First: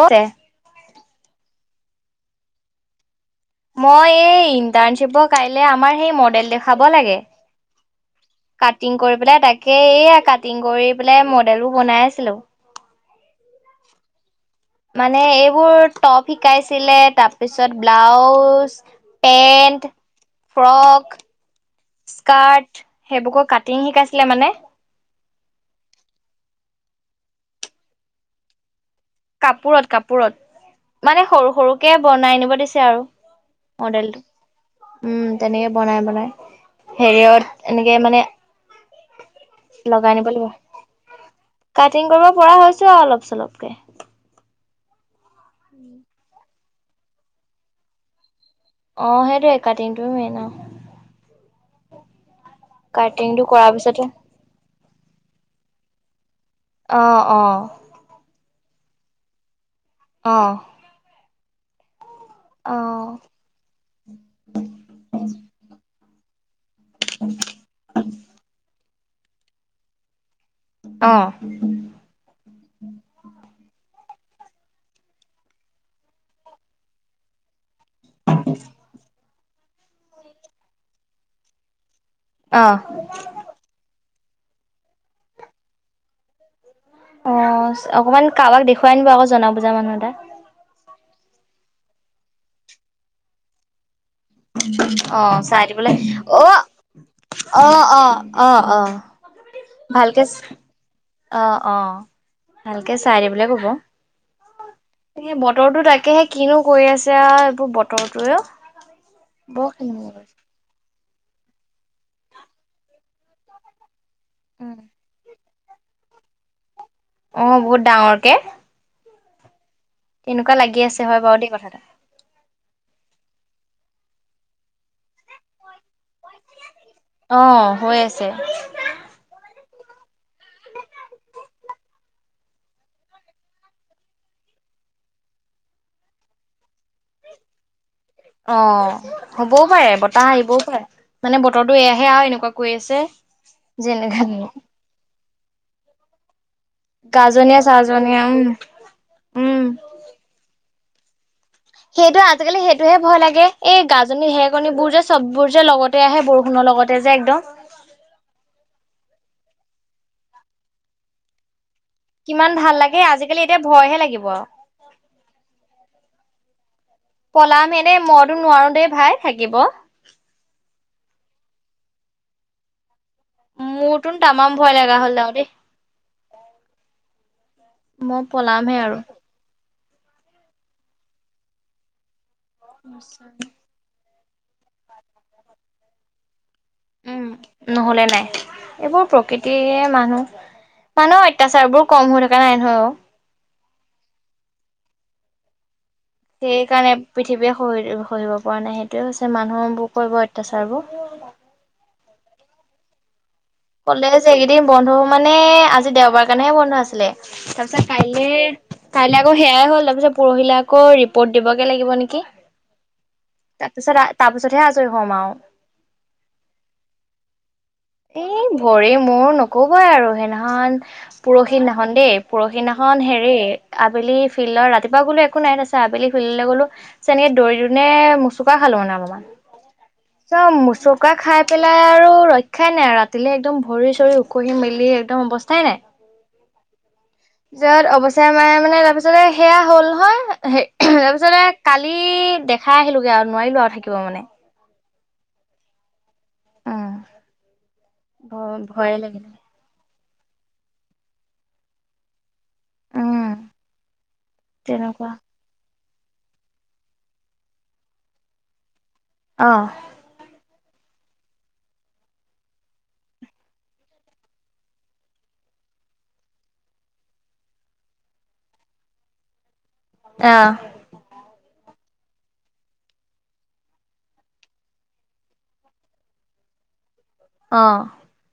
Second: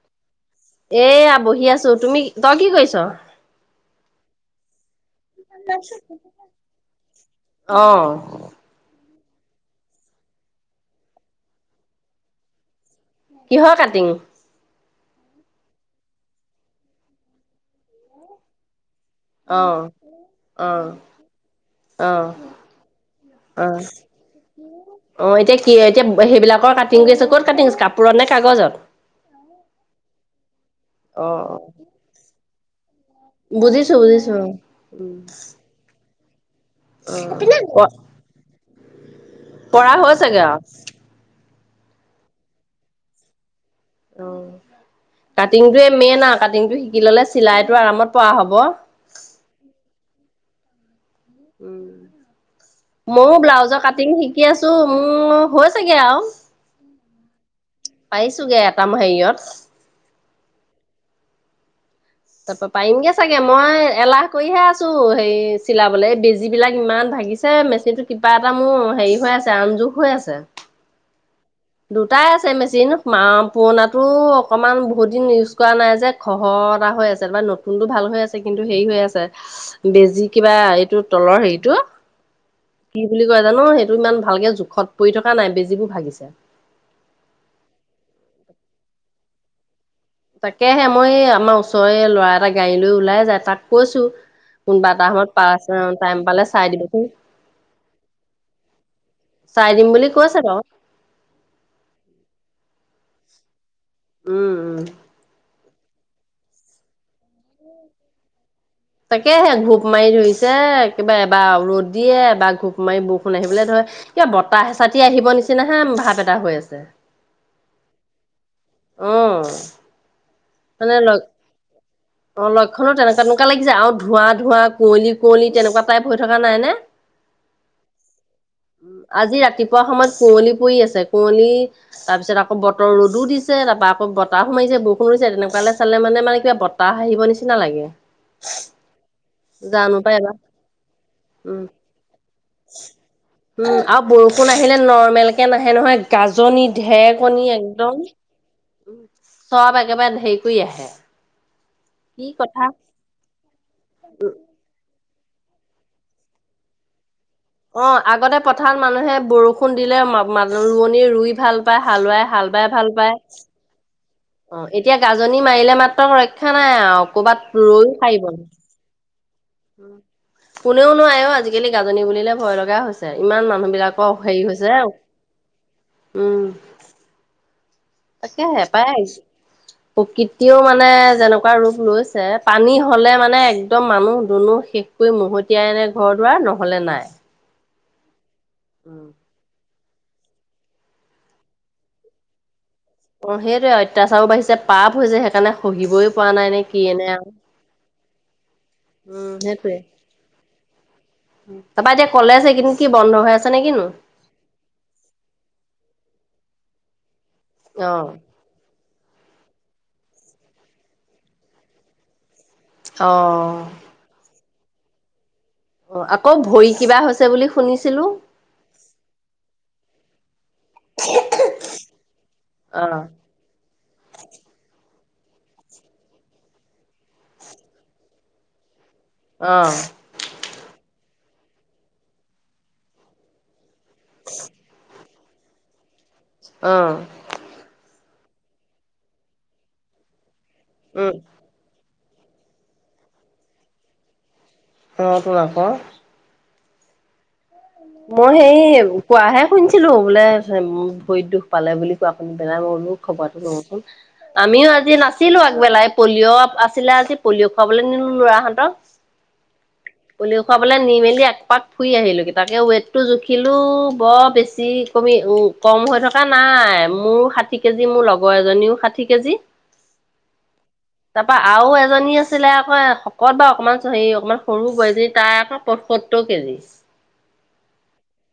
অতে এয়া বহি আছো। তুমি তই কি কৈছ? মইয়ে ইণ্টাৰ্ণ আহিব কাইলে আমাৰ সেই মডেল দেখাব লাগে অ', কাটিং কৰ পেলায় তাকে এইয়া কাটিং কৰি পেলায় মডেল বোৰ বনাই আছিলো। কিহৰ কাটিং? মানে এইবোৰ টপ শিকাইছিলে তাৰপিছত ব্লাউজ অ', পেণ্ট, অ', ফ্ৰক অ', স্কাৰ্ট সেইবোৰকো অ', কাটিং শিকাইছিলে মানে অ, এতিয়া কি এতিয়া সেইবিলাকৰ কাটিং গ আছে। ক'ত কাটিং আছে কাপোৰত নে কাগজত। কাপোৰত-কাপোৰত মানে সৰু অ', সৰুকে বনাই নিব দিছে আৰু বুজিছো মডেল বুজিছো উম তেনেকে বনাই-বনাই। হেৰিয়ত অ', এনেকে মানে পৰা লগাই নিব হৈছেগে আৰু লাগিব। কাটিং কৰিব পৰা হৈছো আৰু অলপ চলপকে অ', কাটিংটো মেইন আৰু কাটিংটো শিকি ললে চিলাইটো আৰামত পৰা হ'ব। অ সেইটোৱে কাটিং টো মেইন আউ উম, ময়ো কাটিংটো কৰাৰ ব্লাউজৰ পিছতে কাটিং শিকি আছো। উম হৈচেগে আৰু। অ', অ', একদম হেৰিয়ত অ। তাৰপৰা অ অ পাৰিমগে চাগে মই এলাহ কৰিহে আছোঁ হেৰি চিলাবলে এই পিজ। বিলাক ইমান ভাগিছে মেচিনতো কিবা এটা মোৰ হেৰি হৈ আছে। আম যোক হৈ আছে। অ। দুটাই আছে মেচিন পুৰণাতো অকমান বহুত দিন ইউজ কৰা নাই যে, খহৰ। [unintelligible] এটা হৈ আছে তাৰ নতুনতো ভাল হৈ আছে কিন্তু হেৰি হৈ আছে। বেজি কিবা এইটো তলৰ হেৰিটো অ কি বুলি কয় জানো সেইটো ইমান ভাল। ভালকে জোখত পৰি থকা নাই বেজিবোৰ ভাগিছে। অ, অকমান কাৰোবাক দেখুৱাই নিনিব আকৌ জনা বুজা মানুহ এটা। তাকেহে মই এই আমাৰ ওচৰৰে ল'ৰা এটা গাড়ী লৈ ওলাই যায় তাক কৈছো। কোনবা এটা অ সময়ত চাই দিবলে প টাইম অ পালে চাই দিবিচোন। অ অ অ অ চাই দিম বুলি কৈ আছে বাৰু। অ-অ ভালকে চাই দিবলে ক'ব। উম উম। সেই বতৰটো তাকেহে কিনো কৰি আছে এইবোৰ বতৰটোৱে। তাকেহে বৰ ঘূপ খেলি মাৰি কৰিছে ধৰিছে। কিবা এবাৰ ৰ'দ দিয়ে এবাৰ ঘোপ মাৰি বৰষুণ আহিবলৈ ধৰে কিবা বতাহ চাতি আহিব নিচিনা। নিচিনাহে ভাপ এটা হৈ আছে। অ', বহুত ডাঙৰকে। অ, তেনেকুৱা লাগি মানে আছে লগ হয় বাৰু দেই কথা এটা অ লক্ষণো তেনেকুৱা তেনেকুৱা লাগিছে, আৰু ধোৱা ধোৱা কুঁৱলী কুঁৱলী তেনেকুৱা টাইপ। হৈ থকা নাইনে? অ হৈ আছে আজি ৰাতিপুৱ পুৱা সময়ত কুঁৱলী পৰি আছে, কুঁৱলী তাৰপিছত আকৌ বতৰ ৰ'দো দিছে তা পা আকৌ বতাহো মাৰিছে বৰষুণো সোমাইছে তেনেকুৱালৈ চালে মানে মানে কিবাত তাহ আহিব নিচিনা লাগে। অ হ'বও পাৰে জানো পাই বতাহ এবাৰ আহিবও পাৰে মানে উম বতৰটো এয়াহে আৰু এনেকুৱা কৰি আছে উম আৰু যেনেকা বৰষুণ আহিলে নৰ্মেল কে নাহে নহয় গাজ জনী ঢেৰকণী গাজনীয়া একদম, চাজনীয়া উম, উম। চব একেবাৰে ধেৰি কৰি আহে সেইটোে কি আজিকালি কথা সেইটোহে ভয় লাগে এই গাজনী হেকনী বোৰ যে চববোৰ যে লগতে আহে বৰষুণৰ লগতে যে একদম অ' আগতে পথাৰত মানুহে বৰষুণ দিলে মা ৰুৱনী ৰুই ভাল পাই, হালোৱাই হাল কিমান বাই ভাল লাগে পায় আজিকালি এতিয়া ভয়হে লাগিব আৰু। অ', এতিয়া গাজনি মাৰিলে মাত্ৰ ৰক্ষা নাই আৰু কৰ'বাত পলাম ৰৈও এনে সাৰিব মইটো নোৱাৰো দেই ভাই থাকিব। কোনেও নোৱাৰেও আজিকালি গাজনী বুলিলে ভয় লগা হৈছে। ইমান মোৰতোন মানুহবিলাকৰ হেৰি তামাম ভয় হৈছে, লগা হ'ল আৰু দেই উম। মই তাকেহে পলামহে পাই আৰু। আহিছোঁ। প্ৰকৃতিয়ও মানে যেনেকুৱা ৰূপ লৈছে পানী হ'লে মানে একদম মানুহ দুনু শেষ কৰি মহতিয়াই আনে ঘৰ দুৱাৰ, ন'হলে নাই। উম, নহ'লে নাই এইবোৰ উম। প্ৰকৃতিৰে মানুহ, মানুহৰ অত্যাচাৰ বোৰ কম হৈ থকা নাই নহয় অ' অ' সেইটোৱে, অত্যাচাৰো বাঢ়ি, পাপ হৈছে সেইকাৰণে সহিবই পৰা নাই নে সেই কি কাৰণে এনে আৰু। পৃথিৱীয়ে সহি সহিব পৰা নাই সেইটোৱে হৈছে উম মানুহবোৰ কৰিব অত্যাচাৰবোৰ তাৰাপা এতিয়া কলেজ সেই কিন্তু কি বন্ধ হৈ আছে? নে কিনো? ক'লে যে এইকেইদিন বন্ধ মানে আজি দেওবাৰ কাৰণেহে বন্ধ আছে তাইচত অ। কাইলে কাইলৈ আকৌ সেয়াই হ'ল, তাৰ পিছত পৰহিলে আকৌ ৰিপৰ্ট দিবগে লাগিব নেকি? অ'। পিছতহে আজৰি হ'ম আৰু। অ আকৌ ভৰি কিবা হৈছে বুলি শুনিছি এই ভৰি মোৰ ন'কবই আৰু সেইদিনাখন পৰহি দিনাখন দেই অ পৰহিদিনাখন হেৰি আবেলি ফিল্ডৰ ৰাতি বা বোলো একো নাই তাচত আবেলি খুলিলে গলো চেনে দৰি দিনে মুচুকা খালো মানে অলপ। অ চাওঁ মোচোকা খাই পেলাই আৰু ৰক্ষাই নাই আৰু ৰাতিলৈ একদম ভৰি চৰি উখহি মেলি একদম অৱস্থাই নাই। অ'। পিছে মানে মানে তাৰপিছতে সেয়া হ'ল নহয় হে উম তাৰপিছতে কালি দেখাই আহিলো আৰু নোৱাৰিলো আৰু থাকিব মানে। অ' তো আকৌ অ'। মই সেই কোৱাহে শুনিছিলো বোলে ভৰিত দুখ পালে বুলি কোৱা শুনি [unintelligible] মোৰ উম খবৰটো ল'বচোন, আমিও আজি তেনেকুৱা নাছিলোঁ আগবেলাই পলিঅ' আছিলে আজি পলিঅ' খুৱাবলৈ নিলো লৰাহঁতক আহ। খুৱাবলে নি মেলি একপাক ফুৰি আহিলোগে। তাকে ৱেইটটো জুখিলোও বৰ বেছি কমি কম হৈ থকা নাই, মোৰ ষাঠি কেজি মোৰ লগৰ এজনীও ষাঠি কেজি। অ'। তাৰপা আৰু এজনী আছিলে আকৌ শকত বা অকণমান হেৰি অকণমান সৰু বোৱাৰীজনী তাই আকৌ পয়সত্তৰ কেজি ট্ৰেইছ অ'।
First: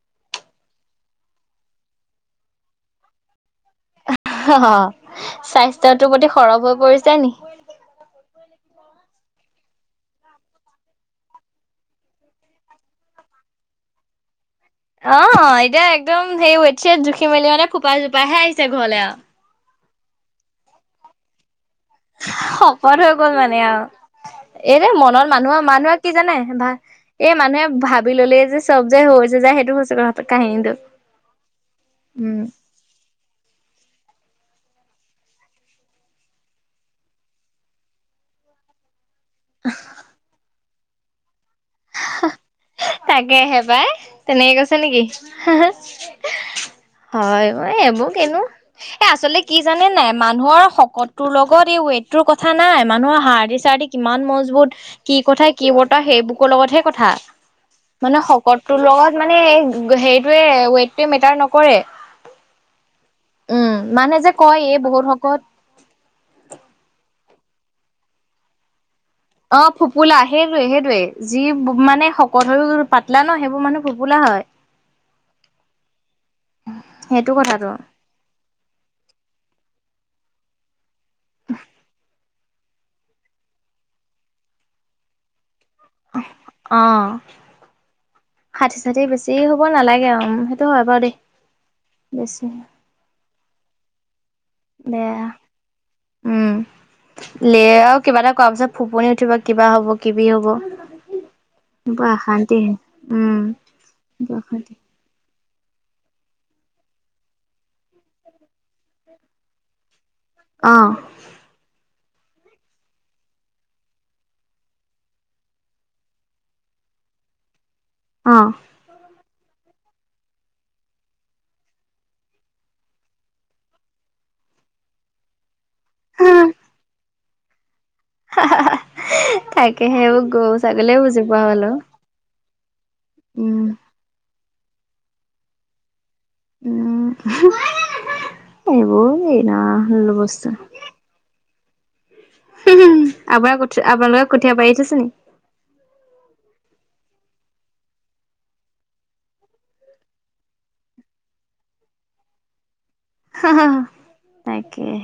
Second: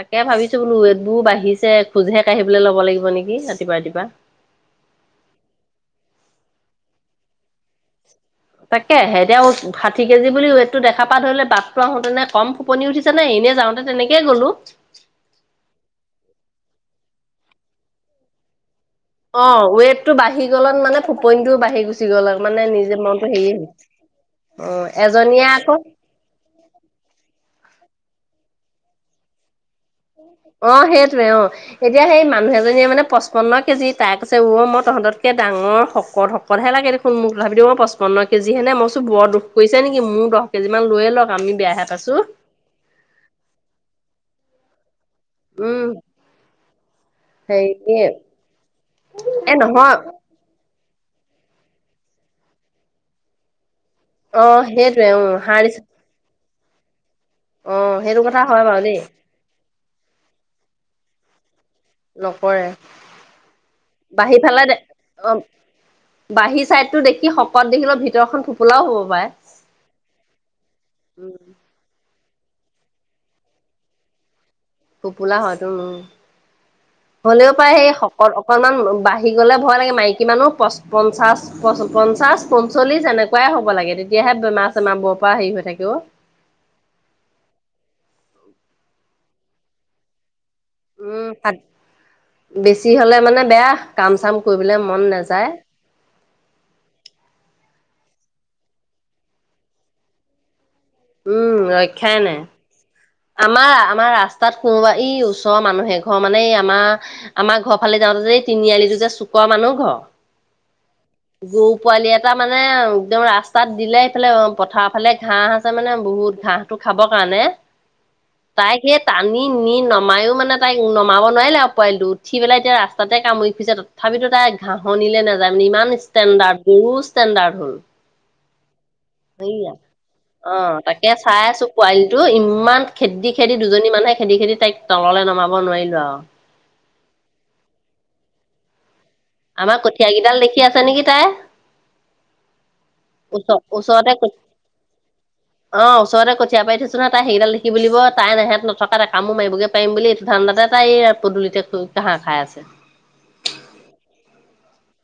তাকে ভাবিছো বোলো ৰেদবোৰ বাঢ়িছে খোজহে কঢ়িবলৈ লব লাগিব নেকি। ৰাতিপুৱা ৰাতিপুৱা। অ' স্বাস্থ্যটো প্ৰতি সৰব হৈ পৰিছে নি? তাকে হে, এতিয়া ষাঠি কেজি বুলি ৱেট টো দেখা পা ধৰিলে বাটটো আহোঁতে নে কম ফুপনি উঠিছে নে এনে যাওঁতে তেনেকে গ'লো অ এতিয়া একদম সেই ৱেট জুখি মেলি মানে খোপা জোপাহে আহিছে ঘৰলে আৰু অ ৱেটটো বাঢ়ি গ' মানে ফুপইনটোও বাঢ়ি গল গুচি গ'ল মানে নিজে মনতটো হেৰি আহ [inaudible] এই যে মনত মানুহৰ মানুহে কি জানে ভা এই মানুহে ভাবি ল'লে যে চব যে হৈছে যায় সেইটো্ত অ সেইটোৱে অ এতিয়া সেই উম। মানুহ এজনীয়ে মানে পচপন্ন কেজিত তাই কৈছে মই তহঁতকে ডাঙৰ শকত শকতহে লাগে দেখোন মোক তথাপি মই পঁচপন্ন কেজিহে নে মই বৰ দুখ কৰিছে নেকি মোৰ দহ কেজি মান লৈয়ে লওক আমি বেয়া হে পাইছোঁ তাকে আহে পাই তেনেকে কৈছে নেকি হ উম হ হয় হেৰি এইবোৰ কনো এ আচলতে কি জানে নাই মানুহৰ শকত তোৰ লগত এই ৱেটটোৰ কথা নাই মানুহৰ হাঁহ বিচাৰ কিমান অ মজবুত সেইটোৱে কি উ কথা সাৰ কি দিছে বৰ্তা সেইবুকৰ লগতহে কথা অ মানে সেইটো কথা হয় বাৰু শকতটোৰ দেই লগত মানে হেৰিতয়ে ৱেইটোৱে মেটাৰ নক কৰে নকৰে উম মানে যে কয় এই বহুত শকত বাহী চাইডতো দেখি শকত দেখিলে ভিতৰখন খোপোলাও হ'ব পাৰে অ ফোপোলা সেইটয়ে সেইটয়ে যি উম মানে কঠা টো যদি পাতলা ন সেইবোৰ মানুহ ফোপোলা হয় ফোপোলা হয়তো উ সেইটো হ'লেও কথাটো পাৰে সেই শকত অকনমান বাঢ়ি গ'লে ভয় লাগে মাইকী মানুহ প পঞ্চাশ প পঞ্চাশ পঞ্চল্িছ এনেকুৱাই হ'ব লাগে তেতিাহে বেমাৰ চেমাৰ বৰ পৰা হেৰি হৈ থাকে অ অ ষাঠি ষাঠি বেছি হ'ব নালাগেেই [inaudible] উম বেছি হলে মানে বেয়া কাম চাম কৰিবলৈ মন বেয়া নাযায় উম লে কিবা এটা কোৱাৰ পিছত ফোপনি উঠিব কিবা হব কিবি হব উম ব ৰক্ষাই নাই অশান্তিে আমাৰ আমাৰ ৰাস্তাত কোনোবা ই [inaudible] চৰ মানুহে ঘৰ মানে আমাৰ আমাৰ ঘৰ ফালে যাওঁতে যে এই তিনিআলিটো যে চুকোৱা মানুহ ঘৰ [inaudible] আহ গৰু পোৱালি এটা মানে একদম ৰাস্তাত দিলে এইফালে পথাৰৰ ফালে ঘাঁহ আছে মানে বহুত ঘাঁহটো [inaudible] খাব কাৰণে অ তাই সেই তাত নি নি নমায়ো মানে তাইক নমাব নোৱাৰিলে আৰু পোৱালিটো উঠি পেলাই এতিয়া ৰাস্ততে কামুৰি খুজছে তথাপিতো তাই ঘাঁহনিলে নাযায় মানে ইমান ষ্টেণ্ডাৰ্ড গৰু ষ্টেণ্ডাৰ্ড হল হাঁহ [inaudible] হেয়া অ তাকে বুজি পোৱা চাই হ'ল আছো আৰু পোৱালিটো ই ইমান খেদি খেদি উম দুজনী মানুহে খেদি খেদি তাইক তললে নমাব নোৱাৰিলো আৰু উম এইবোৰ এই ন আমাৰ কঠীয়া হ্ল বস্ত [inaudible] ওচ-ওচৰতে আপোনালোকে কঠীয়া পাৰি থৈছে নি? অ ওচৰতে কঠিয় পাৰি থৈছো। তাই সেইকডাল লিুলিব তাই নেহেত নথকা তটা কামো মাৰিবগৈ পাৰম বুলি এইটো ধাৰণাতে তাই পদূলিততে [inaudible] ঘাহ খায় আছে হা হা হা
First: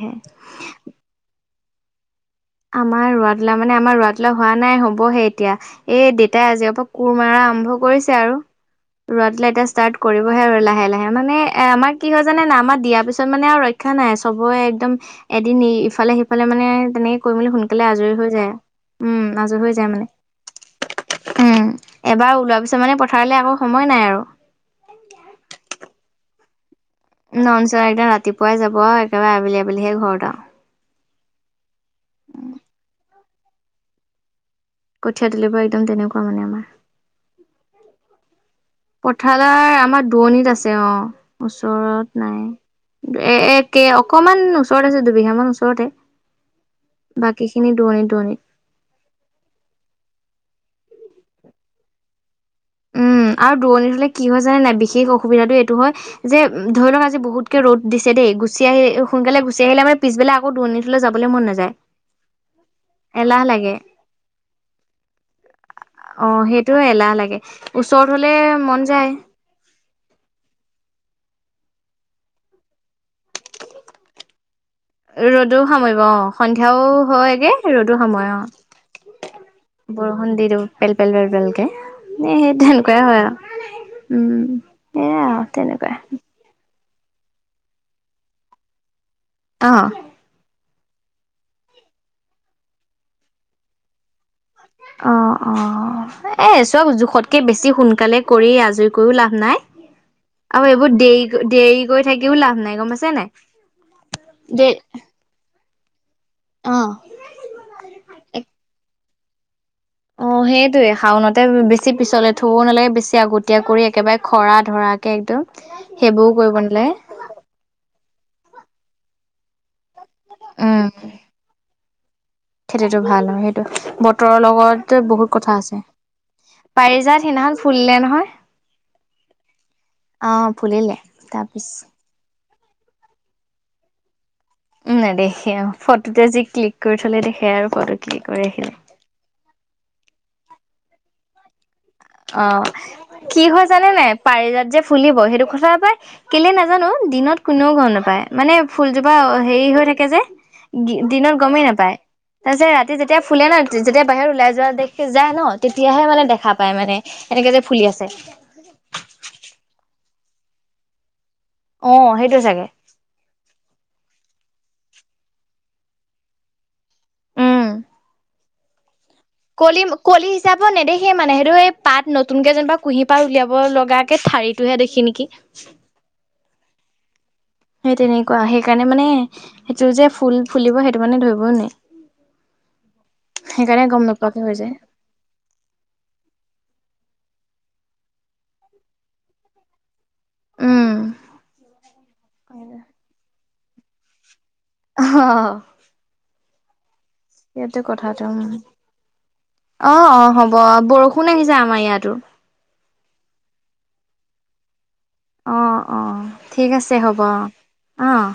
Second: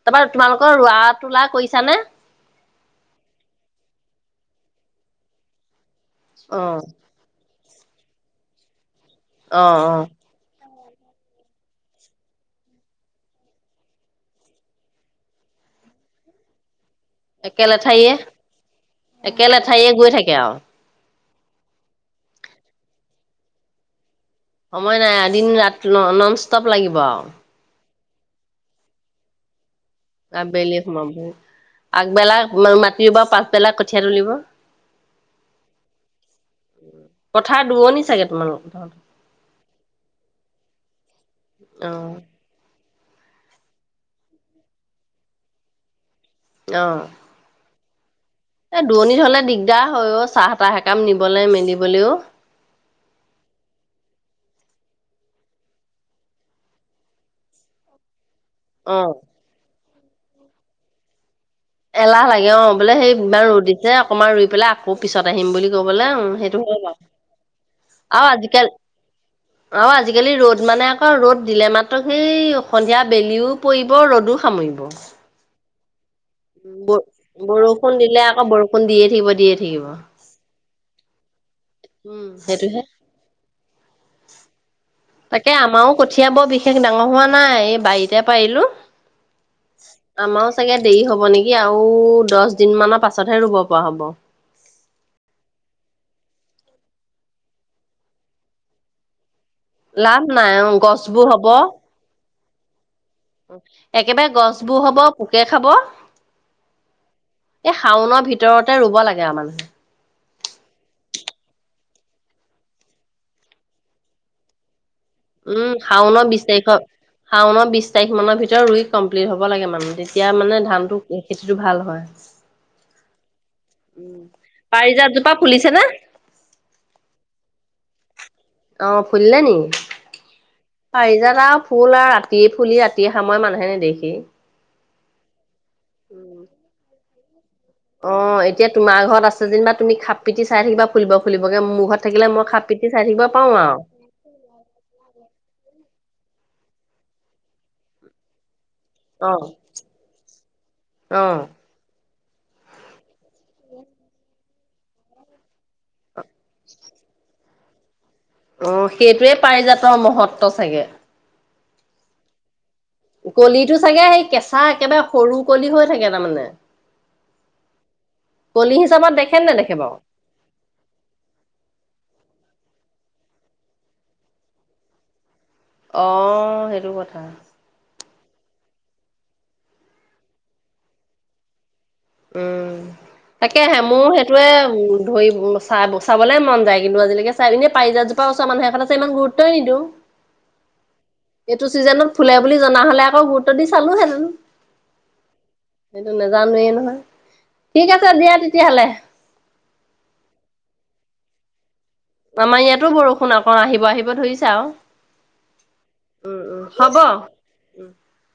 তাৰপৰা তোমালোকৰ ৰোৱা তোলা কৰিছ নে আমাৰ ৰৰাটোলা মানে আমাৰ ৰৰাটোলা হোৱা নাই হবহে এতিয়া এ দউেতাই অ আজিৰ পৰা কোৰ মাৰা আৰম্ভ কৰিছে আৰু ৰৱা টলা অ এটা অ ষ্টাৰ্ট কৰিবহে আৰু লাহে লাহে মানে এ আমাৰ কি হয় জানে না আমাৰ দিয়া পিছত মানে আৰু ৰক্ষা নাই চবৰে একদম এদিন ইফালে সিফালে মানে তেনে কৰি মেলি একে সোনকালে লেঠাৰিয়ে আজৰি হৈ যায় উম একে আজৰি হৈ যায় লেঠাৰিয়ে মানে গৈ থাকে আও। উম এবাৰ ওলোৱা পিছত মানে পথাৰলৈ আকৌ সময় নাই আৰু সময় নাই এদিন ৰা ন নন ষ্টপ লাগিব আৰু [inaudible] নন ষ্টপ একদম ৰাতিপুৱাই যাব একেবাৰে আবেলি আবেলিহে ঘৰত আৰু আবেলি আগবেলা মাতি ৰুবো পাছবেলাক কঠীয়া তুলিব কঠিয় দ [inaudible] পৰা একদম তেনেকুৱা মানে আমাৰ কঠা দুৰনি চাগে তোমালোক। পথালাৰ আমাৰ দুৱণিত আছে অ অ ওচৰত নাই এ এ কেই অকমান ওচৰত আছে দুবিঘা মান ওচৰতে অ বাকী খিনি দূৰণিত দুৰণিত এ দূৰণিত হলে দিগদাৰ হয় অ, চাহ তাহ এককাম নিবলৈ মেলিবলৈও। উম আৰু দূৰণি হলে কি হয় জানে নাই বিশেষ অসুবিধাতটো এইটো হয় যে ধৰি লও আজি বহুতে ৰ'দ দিছে দেই। গুচ অ। আহ, সকালে গুচি আহিলেমাৰ পিছেল আকৌ দৰণিলৈ যাবলৈ মন নযায়। এলাহ লাগে অ বোলে সেই ইমান ৰু লাগে দিছে অকমান ৰুই পেলাই আকৌ পিছত আহিম বুলি কবলে উ সেইটো টো হয় বাৰু। এলাহ লাগে ওচৰত আৰু হলে আজিকালি মন যায় আৰু আজিকালি ৰ'দ মানে এনেকা ৰ'দ দিলে মাত্ৰ সেই সন্ধিয়া বেলিও পৰিব ৰ'দো সামৰিব ৰ'দো সামৰিব অ সন্ধিয়াও ব হয়গে বৰষুণ ৰ'দো দিলে সময় অ, আকৌ বৰষুণ দিয়ে থাকিব দিয়ে থাকিব। বৰষুণ দি দিও পেল - পেল - পেল। তেওলোকে উম সেই সেইটোহে। তেনেকুৱাই হয় আৰু উম। এয়া তাকে আমাৰো তেনেকুৱাই কঠীয়া বৰ বিশেষ ডাঙৰ হোৱা নাই এই বাৰীতে পাৰিলো অ আমা চাগে দেৰি হ'ব নেকি আৰু দহ দিন মানৰ পাছতহে ৰুব পৰা হ'ব অ - অ এ চব জোখতকে বেছি সোনকালে কৰি আজৰিকও লাভ নাই। লাভ নাই আৰু অ এইবোৰ দেৰি গছবোৰ হব দেৰি কৰি থাকিও লাভ নাই গম পাইছ একেবাৰে গছবোৰ হব পোকে খাব অ এই শাওনৰ ভিতৰতে ৰুব লাগে আৰু মানুহে অ, সেইটয়ে শাওনতে বেছি পিছলে থব নালাগে বেছি আগতীয়া কৰি একেবাৰে খৰা ধৰা। উম, শাওনৰ বিশ তাৰিখৰ- শাওনৰ বিশ তাৰিখ মানৰ ভিতৰত ৰুই কমপ্লিট হব লাগে মানহ এতিয়া মানে উম ধানটো খেতিটো ভাল হয় খেতিটো ভাল আৰু সেইটো বতৰৰ লগত পাৰিজাতজোপা বহুত কথা ফুলিছে আছে নে পাৰি যাত সিদিনাখন ফুলিলে নহয়। অ ফুলিলে নি অ ফুলিলে পাৰিজাট আৰু তাৰপিছত ফুল আৰু ৰাতি ৰাতি ফুলি ৰাতিয়ে সামৰে মানুহে নেদেখি উম, নাই দেখে অ, ফটোতে আজি ক্লিক কৰি থলে দেখে আৰু। ফটো অ ক্লিক কৰি এতিয়া ৰাখিলে তোমাৰ ঘৰত আছে যেনিবা তুমি খাপ পিতি চাই থাকিবা ফুলিব খুলিবগে মোৰ ঘৰত থাকিলে অ মই খাপ পিতি চাই থাকিব কি পাৰো হয় জানে নাই পাৰিজাত যে ফুলিব সেইটো কথা পাই কেলে নাজানো দিনত কোনেও গম নাপায় মানে ফুলজোপা আৰু হেৰি হৈ থাকে যে দিনত অ অ গমেই নাপায় তাৰপিছত ৰাতি যেতিয়া ফুলে ন যেতিয়া বাহিৰত ওলাই যোৱা দে যায় ন তেতিয়াহে মানে দেখা পায় মানে। এনেকৈ যে ফুলি আছে উ, সেইটোৱে পাৰিজাতৰ মহত্ব চাগে। অ সেইটো চাগে কলিটো চাগে সেই কেচা একেবাৰে সৰু কলি হৈ থাকে তাৰমানে। উম কলি হিচাবত দেখি কলি কলি হিচাপ নেদেই সেই মানে সেইটো এই পাত নতুনকে যেনিবা কুঁহি পাৰ উলিয়াব লগাক কে ঠাৰিটোহে দেখি নেকি অ, সেইটো কথা। সেই তেনেকুৱা সেইকাৰণে মানে সেইটো যে ফুল ফুলিব সেইটো মানে ধৰিব নুৱাই উম তাকেহে গম মোৰ নোপোৱাকে সেইটয়ে হৈ যায় উম, ধৰি চ- চাবলে মন যায় কিন্তু আজিলৈকে চাই এনে পাৰিজাতজোপা ওচৰ মানুহ এঘত আছে ইমান গুৰুত্বই নিদিওঁ উম এইটো চিজনত ফুলে বুলি জনা হলে আকৌ গুৰুত্ব দি চালো হেঁতেন আহ জানোৱে নহয় সেইটো ঠিক আছে কথাটো দিয়া ম তেতিয়াহ'লে। অ অ হ'ব বৰষুণ আহিছে আমাৰ ইয়াত আমাৰ ইয়াতো বৰষুণ আকৌ আহিব - আহিব ধৰিছা আৰু। অ, অ, উম উম ঠিক আছে হ'ব অ'।